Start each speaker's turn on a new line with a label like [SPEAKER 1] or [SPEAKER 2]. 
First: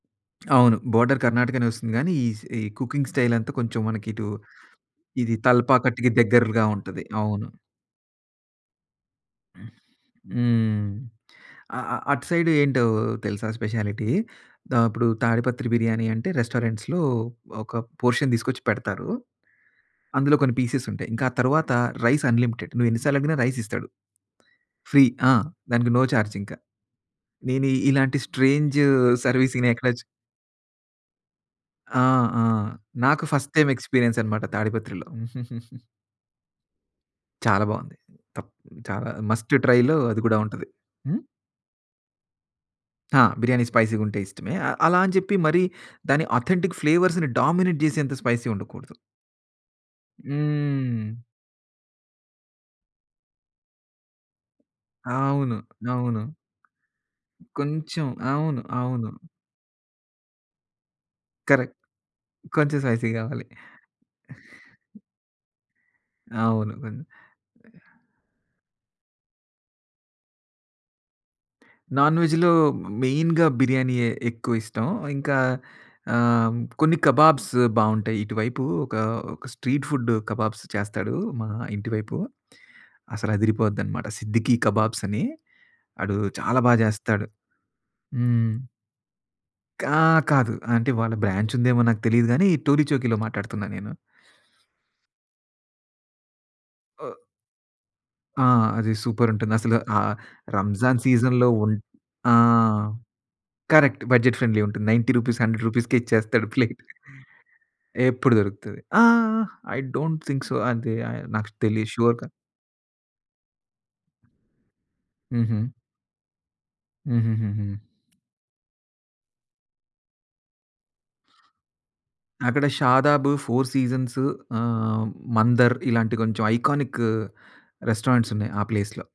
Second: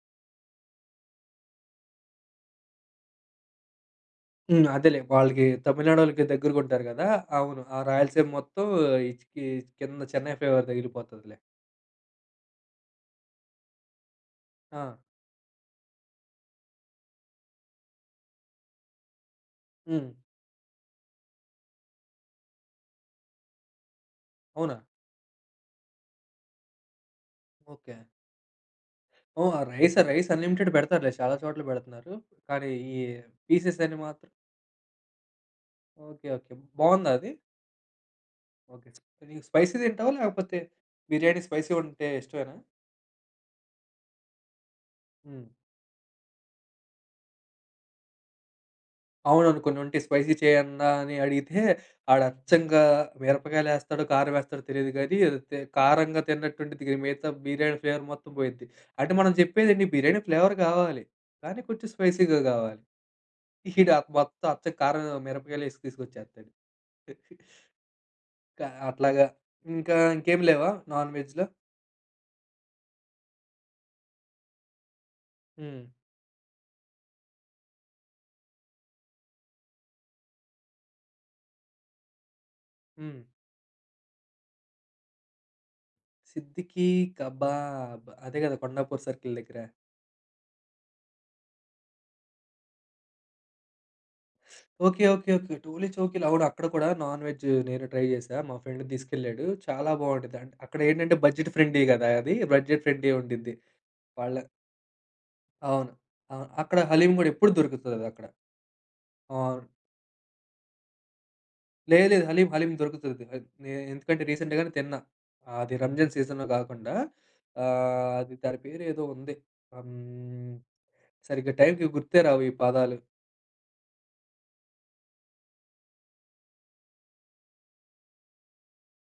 [SPEAKER 1] అవును. బోర్డర్ కర్ణాటకనే ఒస్తుంది గానీ, ఈస్ ఏ కుకింగ్ స్టైలంతా, కొంచెం మనకిటు,
[SPEAKER 2] హ్మ్. అదేలే,
[SPEAKER 1] ఇది
[SPEAKER 2] వాళ్ళకీ
[SPEAKER 1] తల్పాకట్టికి
[SPEAKER 2] తమిళనాడోళ్ళకి
[SPEAKER 1] దెగ్గరగా
[SPEAKER 2] దెగ్గరగుంటారు
[SPEAKER 1] ఉంటది.
[SPEAKER 2] గదా!
[SPEAKER 1] అవును.
[SPEAKER 2] అవును. ఆ రాయలసీమ మొత్తం, ఈ చిక్కీచి
[SPEAKER 1] హ్మ్.
[SPEAKER 2] కింద చెన్నై ఫీవర్
[SPEAKER 1] హ్మ్.
[SPEAKER 2] దగిలిపోతదిలే.
[SPEAKER 1] అ అ అటు సైడు ఏంటో తెలుసా స్పెషాలిటీ, ద
[SPEAKER 2] ఆ!
[SPEAKER 1] అపుడు, తాడిపత్రి బిర్యానీ అంటే, రెస్టారెంట్స్‌లో ఒక పోర్షన్ తీసుకొచ్చి పెడతారూ.
[SPEAKER 2] హ్మ్.
[SPEAKER 1] అందులో కొన్ని పీసెస్ ఉంటాయి. ఇంకా ఆ తరువాత, రైస్ అన్‌లిమిటెడ్, నువ్వేన్ని సార్లడిగినా రైసిస్తాడు.
[SPEAKER 2] అవునా?
[SPEAKER 1] ఫ్రీ. ఆ! దానికి నో చార్జింక. నేనీ
[SPEAKER 2] ఓకే.
[SPEAKER 1] ఇలాంటి స్ట్రేంజూ
[SPEAKER 2] ఓహ్! ఆ
[SPEAKER 1] సర్విసింగ్‌నెక్కడ
[SPEAKER 2] రైసా,
[SPEAKER 1] చు
[SPEAKER 2] రైస్ అన్‌లిమిటెడ్ బెడతారులే, చాలా చోట్ల
[SPEAKER 1] ఆ!
[SPEAKER 2] బెడుతున్నారు.
[SPEAKER 1] ఆ!
[SPEAKER 2] కానీ ఈ
[SPEAKER 1] నాకు ఫస్ట్ టైమ్
[SPEAKER 2] పీసెస్ అని
[SPEAKER 1] ఎక్స్పీరియన్స్
[SPEAKER 2] మాత్రం
[SPEAKER 1] అనమాట, తాడిపత్రిలో.
[SPEAKER 2] ఓకే. ఓకే. బావుందా అది?
[SPEAKER 1] చాలా బావుంది. తప్ హ్మ్,
[SPEAKER 2] ఓకే.
[SPEAKER 1] చాలా
[SPEAKER 2] నీకు
[SPEAKER 1] మస్ట్
[SPEAKER 2] స్పైసీ
[SPEAKER 1] ట్రైలో
[SPEAKER 2] తింటావా?
[SPEAKER 1] అది గూడా
[SPEAKER 2] లేకపోతే
[SPEAKER 1] ఉంటది. హ్మ్?
[SPEAKER 2] బిర్యానీ స్పైసీ ఉంటే ఇష్టమేనా?
[SPEAKER 1] ఆ! బిర్యానీ స్పైసీగుంటే ఇష్టమే. ఆహ్, అలా అని చెప్పి,
[SPEAKER 2] హ్మ్.
[SPEAKER 1] మరీ దాని అథెంటిక్ ఫ్లేవర్స్‌ని డామినేట్ జేసేంత, స్పైసీ ఉండకూడదు.
[SPEAKER 2] అవునవును, కొన్నుంటయి. స్పైసీ చేయండ్రా
[SPEAKER 1] హ్మ్.
[SPEAKER 2] అని అడిగితే ఆడచ్చంగా, మిరపకాయలేస్తాడో, కారమేస్తాడో తెలీదు గానీ, ఏదో
[SPEAKER 1] అవును.
[SPEAKER 2] తే
[SPEAKER 1] అవును.
[SPEAKER 2] కారంగా తిన్నట్టుండిద్ది గానీ, మిగతా బిర్యానీ ఫ్లేవర్
[SPEAKER 1] కొంచెం.
[SPEAKER 2] మొత్తం
[SPEAKER 1] అవును.
[SPEAKER 2] పోయిద్ది.
[SPEAKER 1] అవును.
[SPEAKER 2] అంటే, మనం చెప్పేదేండి, బిర్యానీ ఫ్లేవర్ గావాలి, కానీ
[SPEAKER 1] కరెక్ట్.
[SPEAKER 2] కొంచెం స్పైసీగా
[SPEAKER 1] కొంచెం
[SPEAKER 2] గావాలి.
[SPEAKER 1] స్పైసీ గావాలి.
[SPEAKER 2] ఈడా మొత్తం అచ్చం కారం, మిరపకాయలేసి తీసుకొచ్చేత్తాడు.
[SPEAKER 1] అవును. గొన్
[SPEAKER 2] కా అట్లాగా. ఇంకా ఇంకేమి లేవా నాన్-వెజ్‌లో?
[SPEAKER 1] నాన్-వెజ్‌లో మ్ మెయిన్‌గా బిర్యానీయే ఎక్కువిష్టం. ఆహ్, ఇంకా
[SPEAKER 2] హ్మ్.
[SPEAKER 1] ఆ! హ్మ్. కొన్ని కబాబ్స్ బావుంటాయి. ఇటువైపు ఒకా, ఒక స్ట్రీట్ ఫుడ్డు కబాబ్స్ చేస్తాడూ, మా ఇంటి వైపు.
[SPEAKER 2] హ్మ్.
[SPEAKER 1] అసలదిరిపోద్దనమాట. సిద్దికీ కబాబ్సని. ఆడూ చాలా బా
[SPEAKER 2] సిద్దికీ
[SPEAKER 1] జేస్తాడు.
[SPEAKER 2] కబాబ్ అదే
[SPEAKER 1] హ్మ్.
[SPEAKER 2] గదా! కొండాపూర్ సర్కిల్ దెగ్గర.
[SPEAKER 1] కా కాదు. అంటే, వాళ్ళ బ్రాంచుందేమో నాకు తెలీదు గానీ, టోలిచౌకీలో మాట్లాడుతున్నా నేను.
[SPEAKER 2] ఓకే. ఓకే. ఓకే. టోలిచౌకిలో, అవును అక్కడ కూడా
[SPEAKER 1] ఓహ్!
[SPEAKER 2] నాన్-వెజ్జు నేనూ ట్రై జేసా.
[SPEAKER 1] ఆ!
[SPEAKER 2] మా ఫ్రెండు
[SPEAKER 1] అది
[SPEAKER 2] దీసుకెళ్ళాడూ.
[SPEAKER 1] సూపరుంటుంది. అసలు
[SPEAKER 2] చాలా
[SPEAKER 1] ఆ
[SPEAKER 2] బావుండ్డిద్దంటే,
[SPEAKER 1] రంజాను
[SPEAKER 2] అక్కడేంటంటే
[SPEAKER 1] సీజన్‌లో
[SPEAKER 2] బడ్జెట్
[SPEAKER 1] ఉంట్
[SPEAKER 2] ఫ్రెండ్లీ గదా
[SPEAKER 1] ఆ!
[SPEAKER 2] అది! బడ్జెట్ ఫ్రెండ్లీ ఉండిద్ది.
[SPEAKER 1] కరెక్ట్,
[SPEAKER 2] వాళ్ళ
[SPEAKER 1] బడ్జెట్ ఫ్రెండ్లీ ఉంటుంది. 90 రూపీస్, 100
[SPEAKER 2] అవును.
[SPEAKER 1] రూపీస్‌కే ఇచ్చేస్తాడు
[SPEAKER 2] ఆహ్, అక్కడ
[SPEAKER 1] ప్లేటు.
[SPEAKER 2] హలీం గూడా ఎప్పుడు దొరుకుతదదక్కడ.
[SPEAKER 1] ఏప్పుడు దొరుకుతది. ఆ!
[SPEAKER 2] ఓహ్! అవును.
[SPEAKER 1] ఐ డోంట్ థింక్ సో, అది ఐ నాకు తెలీదు
[SPEAKER 2] లేదు. లేదు.
[SPEAKER 1] షుర్‌గా.
[SPEAKER 2] హలీం హలీం దొరుకుతుది. అద్ నే ఎందుకంటే, రీసెంట్ గానే తిన్నా.
[SPEAKER 1] హుహు.
[SPEAKER 2] ఆది రంజాను సీజన్‌లో గాకుండా
[SPEAKER 1] హుహుహుహు.
[SPEAKER 2] ఆహ్, అది దాని పేరేదో ఉంది. ఆ! హ్మ్. సరిగ్గా టైంకి గుర్తే రావు ఈ
[SPEAKER 1] అక్కడ
[SPEAKER 2] పదాలు.
[SPEAKER 1] 'షాదాబ్', '4 సీజన్స్', ఆ! హ్మ్. 'మందర్' ఇలాంటి కొంచెం ఐకానిక్కు రెస్టారెంట్సున్నాయి ఆ ప్లేస్‌లో.